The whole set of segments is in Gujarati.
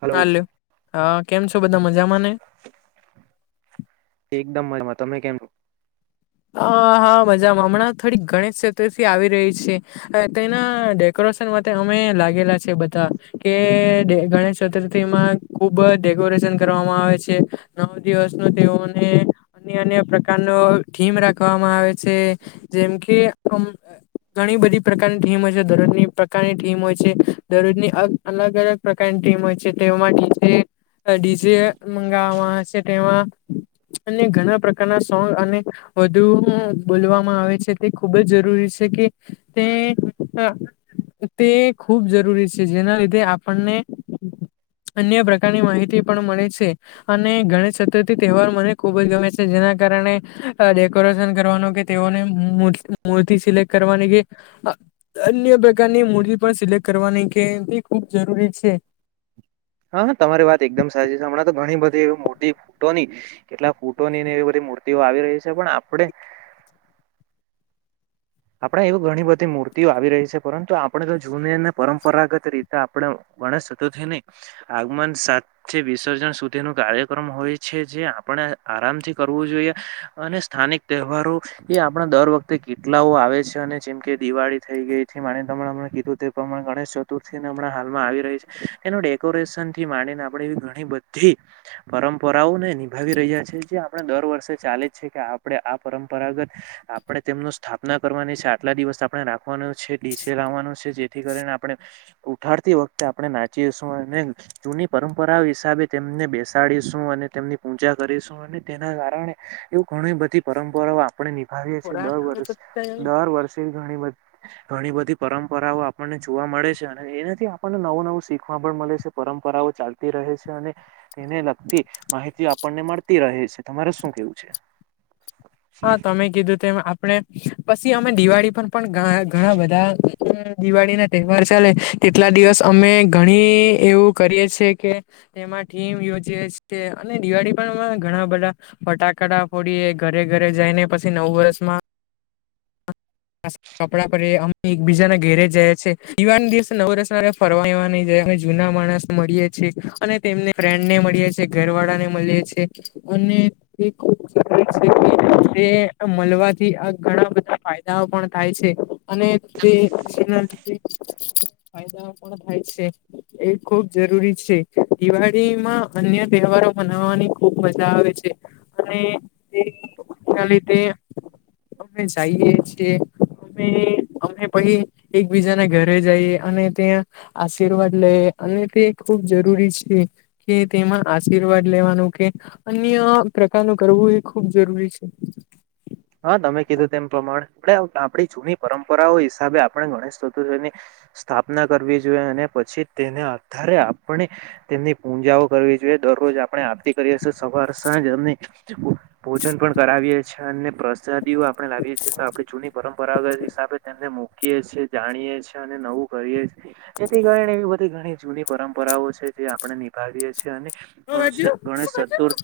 હલો ચ હા કેમ છો, બધા મજામાં ને? એકદમ મજામાં તમે કેમ? હા, મજામા હમણા થોડી, ગણેશ ચતુર્થી આવી રહી છે. તેના ડેકો અમે લાગેલા છે. બધા કે ગણેશ ચતુર્થી માં ખુબ દ કરવામાં આવે છે. નવ દિવસ ન તેઓને અન્ય અન્ય પ્રકારનો રાખવામાં આવે છે. જેમ કે ઘણી બધી પ્રકારની ટીમ હોય છે. દરરોજની પ્રકારની ટીમ હોય છે. દરરોજની અલગ-અલગ પ્રકારની ટીમ હોય છે. તેમાં ડીજે ડીજે મંગાવવા છે. તેમાં અને ઘણા પ્રકારના સોંગ અને વધુ બોલવામાં આવે છે. તે ખુબ જ જરૂરી છે. કે તે તે ખુબ જરૂરી છે. જેના લીધે આપણને અન્ય પ્રકારની માહિતી પણ મળે છે, અને ગણેશ ચતુર્થી તહેવાર મને ખુબ જ ગમે છે. જેના કારણે ડેકોરેશન કરવાનો કે તેઓને મૂર્તિ સિલેક્ટ કરવાની કે અન્ય પ્રકારની મૂર્તિ પણ સિલેક્ટ કરવાની કે ખૂબ જરૂરી છે. મૂર્તિ ફૂટોની કેટલાક ફૂટોનીને એવી બધી મૂર્તિઓ આવી રહી છે, પણ આપડે [unintelligible] [inaudible] આપણે એવી ઘણી બધી મૂર્તિઓ આવી રહી છે, પરંતુ આપણે તો જૂનીને પરંપરાગત રીતે આપણે ગણસતોથી નહી, આગમન સાથે વિસર્જન સુધી નું કાર્યક્રમ હોય છે, જે આપ આરામથી કરવુ જોઈએ, અને સ્થાનિક તહેવારો એ આપણા દર વખતે કેટ લાઓ આવે છે, અને જેમ કે દિવાળી થઈ ગઈ કીધું તે પ્રમાણે ગણેશ ચતુર્થી હમણા હાલ થીમાંને આપ એવી ઘણી બધી, પરંપરાઓને ભાવી રહ્યા છે, જે આપણે દર વર્ષે ચાલી જ છે, કે આપણે આ પરંપરાગત આપણે તેમનુ સ્થાપના કરવાની છે આટલા દિવસ આપણે રાખવાનો છે ડીસે લાવવાનો છે જેથી કરીને આપણે ઉઠાડ તી વખતે આપણે નાચીશુ, અને જૂની પરંપરા હિસાબે તેમને બેસાડીશું અને તેમની પૂજા કરીશુ અને તેના કારણે એવું ઘણી બધી પરંપરાઓ આપણે નિભાવીએ છીએ, દર વર્ષ દર વર્ષે ઘણી બધી ઘણી બધી પરંપરાઓ આપણને જોવા મળે છે, અને એનાથી આપણને નવું નવું શીખવા પણ મળે છે. પરંપરાઓ ચાલતી રહે છે, અને તેને લગતી માહિતી આપણને મળતી રહે છે, તમારે શુ કેવું છે. હા, તમે કીધું તેમ આપણે પછી, અમે દિવાળી પર પણ ઘણા બધા દિવાળી ના તહેવાર ચાલે તેટલા દિવસ અમે ઘણી એવું કરીએ છીએ, કે એમાં થીમ યોજી છે, અને દિવાળી પણ ઘણા બધા ફટાકડા ફોડીએ ઘરે ઘરે જઈને, પછી નવ વર્ષમા કપડા પર અમે એકબીજાના ઘેરે જાય છે, ઈવા દિવસે નવ રસના ફરવાવા નહી, જાય. જૂના માણસ મળીએ છીએ, અને તેમને ફ્રેન્ડને મળીએ છીએ, ઘર વાળા ને મળીએ છીએ મળવાથી, આ ઘણા બધા ફાયદ નવ પણ થાય છે, અને તેના ફાયદા થાય છે, એ ખુબ જરૂરી છે, દિવાળીમાં અન્ય તહેવારો મનાવાની ખૂબ મજા આવે છે, અને એના લીધે અમે જઈએ છીએ. અમે પછી એકબીજા ના ઘરે જઈ અને ત્યાં આશીર્વાદ લે અને તે ખૂબ જરૂરી છે, કે તેમાં આશીર્વાદ લેવાનું કે અન્ય ટકા નું કરવું એ ખુબ જરૂરી છે. હા, તમે કીધું તેમ પ્રમાણે, આપ આપણી જૂની પરંપરાઓ હિસાબે, આપણે ગણેશ ચતુર્થીની સ્થાપના કરવી જોઈએ અને પછી તેના આધારે આપણે તેમની પૂજાઓ કરવી જોઈએ. દરરોજ આપણે આરતી કરીએ, સવાર સાંજ અને ભોજન પણ કરાવીએ છીએ અને પ્રસાદીઓ આપણે લાવીએ છીએ તો આપણે જૂની પરંપરાગત હિસાબે તેમને મૂકીએ છીએ, જાણીએ છીએ, અને નવું કરીએ છે, જેથી કારણે એવી બધી ઘણી જૂની પરંપરાઓ છે, જે આપણે નિભાવીએ છીએ, અને ગણેશ ચતુર્,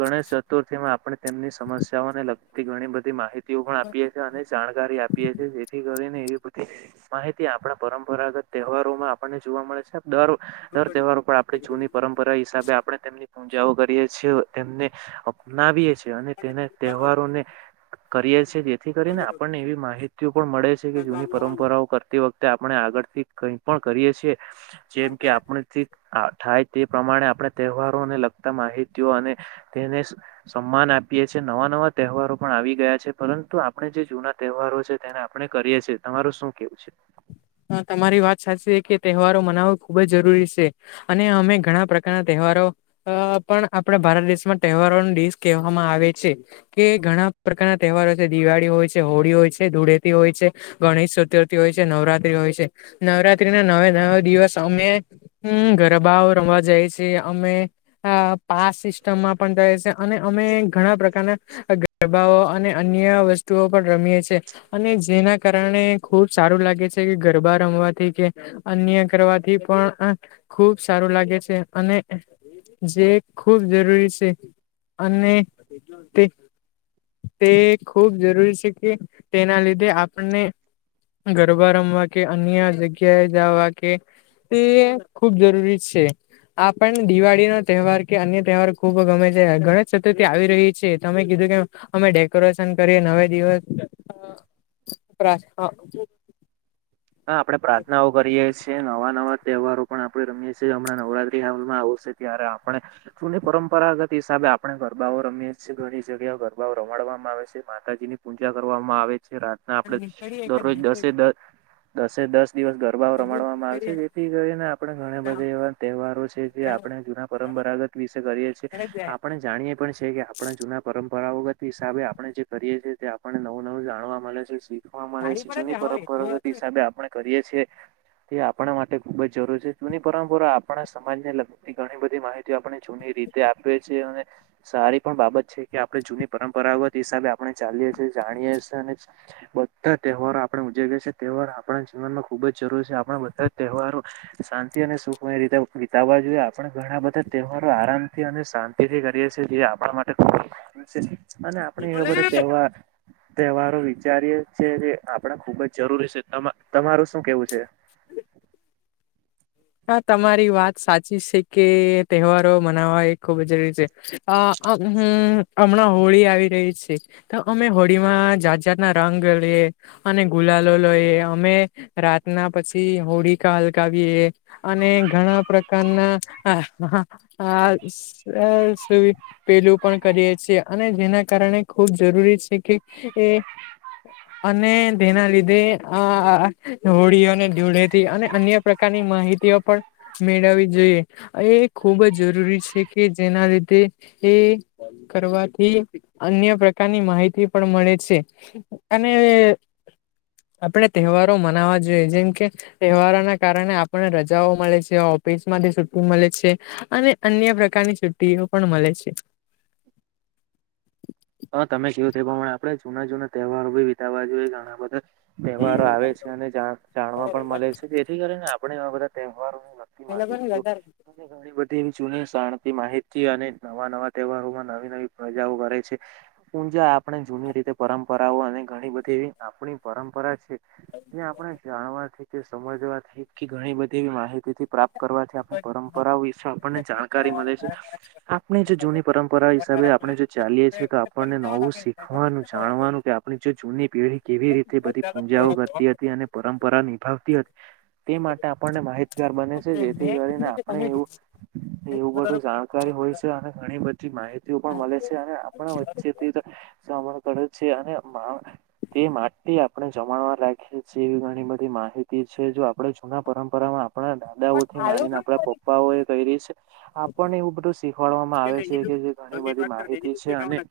ગણેશ ચતુર્થી માં આપણે તેમની સમસ્યાઓને લગતું. થી ઘણી બધી માહિતીઓ પણ આપીએ છીએ, અને જાણકારી આપીએ છીએ, જેથી કરીને એવી બધી માહિતી આપણા પરંપરાગત તહેવારો માં આપણને જોવા મળે છે. દર, દર તહેવારો પર આપણે જૂની પરંપરા હિસાબે, આપણે તેમની પૂજાઓ કરીએ છીએ, તેમને અપનાવીએ છીએ અને તેના તહેવારોને કરીએ છીએ જેથી કરીને આપણને એવી માહિતીઓ પણ મળે છે, કે જૂની પરંપરાઓ કરતી વખતે આપણે આગળથી કઈ પણ કરીએ છીએ, જેમ કે આપણે થાય તે પ્રમાણે આપણે તહેવારોને લગતા માહિતીઓ અને તેને સન્માન આપીએ છીએ, નવા નવા તહેવારો પણ આવી ગયા છે, પરંતુ આપણે જે જૂના તહેવારો છે, તેને આપણે કરીએ છે. તમારું શું કેવું છે? હા, તમારી વાત સાચી કે તહેવારો મનાવો ખુબજ જરૂરી છે, અને અમે ઘણા પ્રકારના તહેવાર તહેવારો અહ પણ આપડા ભારત દેશમાં તહેવારોનો ડીશ કહેવામાં આવે છે, કે ઘણા પ્રકારના તહેવારો છે, દિવાળી હોય છે, હોળી હોય છે, ધૂળેથી હોય છે, ગણેશ ચતુર્થી હોય છે, નવરાત્રી હોય છે, નવરાત્રી ના નવા નવ દિવસ, અમે હમ્મ ગરબાઓ રમવા જાય છે, અમે પાસ સિસ્ટમમાં પણ થાય છે અને અમે ઘણા પ્રકારના ગરબાઓ અને અન્ય વસ્તુઓ પણ રમીએ છીએ અને જેના કારણે ખુબ સારું લાગે છે. ગરબા રમવાથી કે અન્ય કરવાથી પણ આ ખુબ સારું લાગે છે અને જે ખૂબ જરૂરી છે અને તે તે ખૂબ જરૂરી છે કે તેના લીધે આપણને ગર બા રમવા કે અન્ય જગ્યાએ જાવા કે તે ખુબ જરૂરી છે. આ પણ દિવાળી નો તહેવાર કે અન્ય તહેવાર ખુબ ગમે છે. ગણેશ ચતુર્થી આવી રહી છે, તમે કીધું તેમ અમે ડેકોરેશન કરીએ નવે દિવસ [unintelligible] હા, આપડે પ્રાર્થનાઓ કરીએ છે, નવા નવા તહેવારો પણ આપડે રમીએ છીએ. હમણાં નવરાત્રી હાલમાં આવશે ત્યારે આપણે જૂની પરંપરાગતી હિસાબે આપણે ગરબાઓ રમીએ છે. ઘણી જગ્યાએ ગરબાઓ રમાડવામાં આવે છે, માતાજી ની પૂજા કરવામાં આવે છે. રાતના આપડે નીકળીએ એકાદ દરરોજ દિવસે દસે એ દ, દસ એ દસ દિવસ ગરબા હા રમાડવામાં આવે છે, જેથી કરીને આપણે ઘણા બધા એવા તહેવારો છે, જે આપણે જૂના પરમ પરાગત વિશે કરીએ છે. આપણે જાણીએ પણ કે આપણે જૂના પરમ પરાવગત હિસાબે આપણે જે કરીએ છીએ તે આપણને નવું નવું જાણવા મળે છે શીખવા મળે છે. જૂની પરંપરાગત હિસાબે આપણે કરીએ છે. તે આપણા માટે ખુબ જ જરૂરી છે. જૂની પરંપરા આપણા સમાજને લગતી ઘણી બધી માહિતી, આપણે જૂની રીતે આપે છે અને સારી પણ બાબત છે કે આપણે જૂની પરંપરાગત હિસાબે આપણે ચાલીએ છે. જાણીએ છે અને બધા તહેવારો આપણે ઉજવીએ છે. તહેવાર આપણા જીવનમાં ખુબ જરૂરી છે આપણા બધા તહેવારો શાંતિ અને સુખમય રીતે વિતાવ વિતાવા જોઈએ. આપણે ઘણા બધા તહેવારો આરામ થી અને શાંતિ થી કરીએ છે જે આપડા માટે ખુબજ સારું છે. અને આપણે એવા બધા તહેવાર, તહેવારો વિચારીએ છે જે આપડા ખુબજ જરૂરી છે. તમા-તમારું શું કેવું છે? હા, તમારી વાત સાચી છે કે તહેવારો મનાવવા એ ખૂબ જ જરૂરી છે. અહ આ હમ્મ હમણાં હોળી આવી રહી છે, તો અમે હોળી માં જાત જાત ના રંગ લે યે અને ગુલાલો લઈએ અમે રાતના પછી હોળીકા હલકાવીએ અને ઘણા પ્રકારના [unintelligible] સુવી પેલું પણ કરીએ છીએ અને જેના કારણે ખૂબ જરૂરી છે, કે એ અને તેના લીધે આ હોળીઓને ધુળેટી અને અન્ય પ્રકારની માહિ તીઓ પણ મેળવવી જોઈએ એ ખૂબ જ જરૂરી છે, કે જેના લીધે એ એ કરવાથી અન્ય પ્રકારની માહિતી પણ મળે છે, અને આપણે તહેવારો મનાવા જોઈએ જેમ કે તહેવારોના કારણે આપણે ર જાઓ મળે છે, ઓફિસ માંથી છુટી મલે છે, અને અન્ય પ્રકારની છુટીઓ પણ મળે છે. હા તમે જોયું તે પ્રમાણે આપડે જૂના જૂના તહેવારો ભી વિતાવવા જોઈએ ઘણા બધા તહેવારો આવે છે, અને જાણ જાણવા પણ મલે છે, જેથી કરીને આપણે આવા બધા તે હેવારો ની લગતી માહિતીઓ અને ઘણી બધી એવી [unintelligible] માહિતીઓ અને નવા નવા તહેવારોમાં નવી નવી પ્રજાઓ કરે છે. પૂજા આપણે જૂની રીતે પરંપરાઓ અને ઘણી બધી એવી આપણી પરંપરા છે. એ આપણે જાણવાથી કે સમજવાથી કે ઘણી બધી એવી માહિતીથી પ્રાપ્ત કરવાથી આપણી પરંપરાઓ વિશે મેં કીધું આપણને જાણ કારી મલે છે, કે આપણે જે તમે જૂની પરંપરા હિસાબે આપણે જે ચાલીએ છે. આપણને નવું શીખવાનું, જાણવાનું, કે આપણી જો જૂની પેઢી કેવી રીત તે બધી પૂજાઓ કરતી હતી અને પરંપરા નિભાવતી હતી તે માટે આપણને માહિતગાર બને છે, જેથી કરીને આપણે કીધું. એવું એવું બધું જાણકારી હોય છે, અને ઘણી બધી માહિતીઓ પણ મળે છે, અને આ પણા વચ્ચે તેજ [unintelligible] કરે છે, અને તે માટે આપણે જમાણવા લાયક જેવી ઘણી બધી માહિતી છે, જો આપડે જૂના પરંપરામાં આપણા પણ દાદાઓથી આ માનીને લોકોએ આપણા કોને પપ્પાઓ એ કીધું? કઈરી છે, આપણને એવું બધું શીખવાડવામાં દસ આવે છે, કે ઘણી મિનિટ બધી વાત કરી દે એની માહિતી જ છે ઉપયોગ અને આવવાના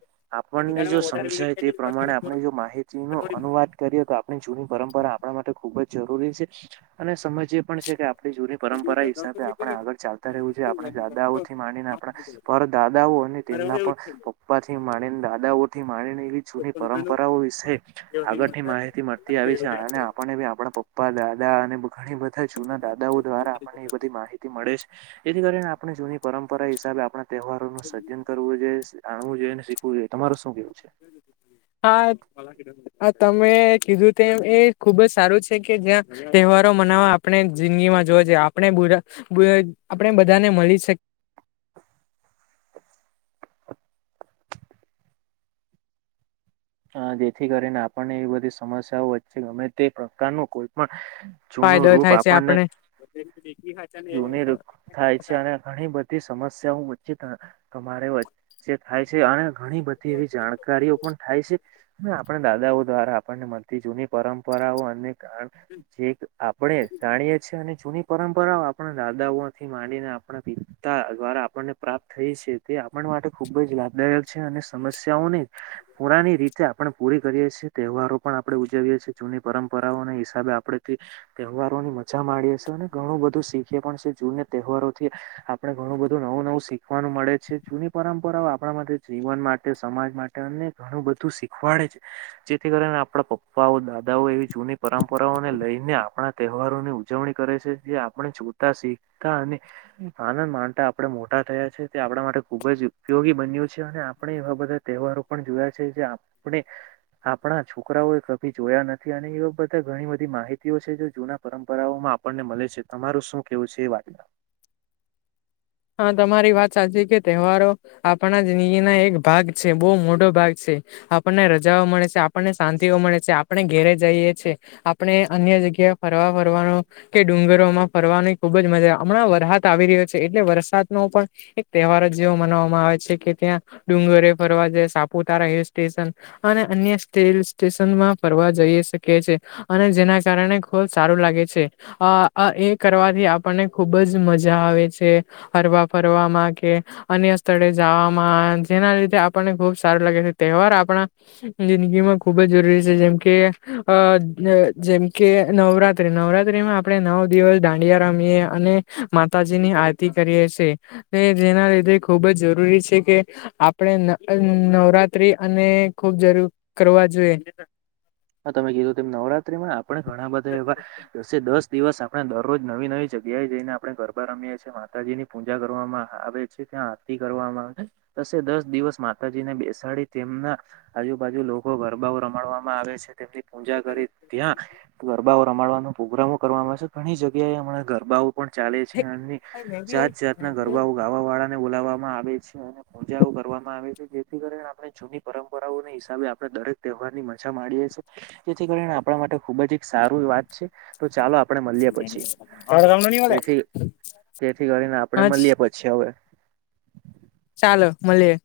પછી આપણને જો દાડામાં વધારે મિનિટ સમજાય થઈ તે જાય તો પાછું પ્રમાણે મને આપણે જો ચોરવાનું. તો માહિતીનો થોડી અનુવાદ કરીએ તો આપણે જો જુની પરંપરા આપણા માટે ખુબ જ જરૂરી છે, અને સમજીએ પણ છે, કે આપણી જૂની પરંપરા હિસાબે આપણે આગળ ચાલતા રેહવુ છે, આપણે દાદાઓથી માડીને આપણા પર દાદાઓ આપણને તેમના પણ પપ્પાથી માણીને દાદાઓથી માણીને એવી જૂની પરંપરાઓ વિશે આગળની માહિતી મળતી આવી છે, અને આપણને બી આપણા પપ્પા દાદા અને ઘણી જૂના દાદાઓ દ્વારા આપણને એ બધી માહિતી મળે છે, જેથી કરીને આપણે જૂની પરંપરા હિસાબે આપણા તહેવાર નુ સજન કરવું જોઈએ આણવુ જોઈએ અને શીખવું જોઈએ તમારું શું કેવું છે હા અ ત મે કીધું તેમ એ ખુબ જ સારું છે, કે જ્યાં તહેવારો મનાવવા આપણે જિંદગીમાં જોવા જા યે આપણે બુડા આપણે બધાને મલી શક હ જેથી કરીને આપણને એવી બધી સમસ્યાઓ વચ્ચે ગમે તે પ્રકારનું કોઈ પણ જુનું ફાયદો રૂપ થાય છે આપણને આપણે જૂની રુ થાય છે, અને ઘણી બધી સમસ્યાઓ તમારે વચ્ચે થાય છે, અને ઘણી બધી એવી જાણકારીઓ પણ થાય છે, આપણે દાદાઓ દ્વારા આપણને મળતી જૂની પરંપરાઓ અને કાર જે આપણે જાણીએ છીએ અને જૂની પરંપરા આપણા દાદાઓથી માંડીને આપણા પિતા દ્વારા આપણને પ્રાપ્ત થઈ છે, તે આપણ માટે ખૂબ જ લાભદાયક છે, અને સમસ્યાઓને પુરાની રીતે છે આપણે પૂરી કરીએ છે, તહેવારો પણ આપણે ઉજવીએ છે, જૂની પરંપરાઓ હિસાબે આપણેેથી તહેવારોની મજા મામાંડીએ છે, અને ઘણું બધું શીખીએ પણ છે, જૂને તહેવારોથી આપણે ઘણું બધું નવું નવું શીખવાનું મળે છે, જૂની પરંપરાઓ આપણા માટે જીવન માટે સમાજ માટે અને ઘણું બધું શીખ વાડે છે, જેથી કરીને આપણા પપ્પાઓ દાદાઓ એવી જૂની પરંપરાઓને લઈને આપણા તહેવારોની ઉજવણી કરે છે જે આપણે જોતા શીખતા અને આનંદ માનતા આપણે મોટા થયા છે તે આપણા માટે ખુબ જ ઉપયોગી બન્યું છે. અને આપણે એવા બધા તહેવારો પણ જોયા છે જે આપણે. આપણા છોકરાઓ એ કભી જોયા નથી અને એવા બધા ઘણી બધી માહિતી છે જો જૂના પરંપરાઓમાં આપણને મળે છે તમારું શું કેવું છે એ [inaudible] તમારી વાત સાચી કે તહેવારો આપણા જિંદગી ના એક ભાગ છે બહુ મોટો ભાગ છે. આપણને રજાઓ મળે છે આપણને શાંતિઓ મળે છે આપણે ઘેરે જઈએ છ છેીએ આપણે અન્ય જગ્યા ફરવા ફરવાનો કે ડુંગરો માં ફરવાનો ખૂબ જ મજા હમણા વરસાદ આવી રહ્યો છે એટલે વરસાદ નો પણ એક તહેવાર જેવો મનાવામાં આવે છે કે ત્યાં ડુંગરે ફરવા જે સાપુતારા એ હિલ્સ સ્ટેશન અને અન્ય હિલ્સ સ્ટેશનમાં ફરવા જઈ શકે છે. અને જેના કારણે ખુબ સારું લાગે છે અ એ કરવાથી આપણને ખુબ જ મજા આવે છે. હરવા ફરવામાં કે અન્ય સ્થળે જવામાં જેના લીધે આપણને ખુબ સારું લાગે છે તહેવાર આપણા જિંદગીમાં ખુબ જ જરૂરી છે જેમ કે અ જેમ કે નવરાત્રી નવરાત્રીમાં આપણે નવ દિવસ દાંડયા રમીએ અને માતાજીની આ આરતી કરીએ જેના લીધે ખૂબ જ જરૂરી છે કે આપણે નવરાત્રી અને ખુબ જરૂર કરવા જોઈએ. હા તમે કીધું ત નવરાત્રીમાં આપણે ઘણા બધા એવા દસે દસ દિવસ આપણે દરરોજ નવી નવી જગ્યાએ જઈને આપણે ગરબા રમીએ છીએ માતાજી ની પૂજા કરવામાં આવે છે. ત્યા આરતી કરવામાં આવે દસે દસ દિવસ માતાજી ને બેસાડી તેમના આજુબાજુ લોકો ગરબાઓ રમાડવામાં આવે છે તેમની પૂજા કરી ત્યાં ગરબાઓ રમાડવાનો પ્રોગ્રામો કર આવે છે ઘણી જગ્યાએ એ હમણા ગરબાઓ પણ ચાલે છે અને જાત જાતના ગરબાઓ ગાવા વાળાને બોલાવવા આવે છે અને પૂજાઓ કરવામાં આવે છે જેથી કરીને આપણે જૂની પરંપરાઓના હિસાબે આપણે દરેક તહેવાર મજા માણીએ જેથી કરી આપણા માટે ખુબ જ સાર વાત છે તો ચાલો આપણે મળએ પછી તેથી તેથી કરીને આપણે હા મળએ પછી હવે. ચાલો મલિએ.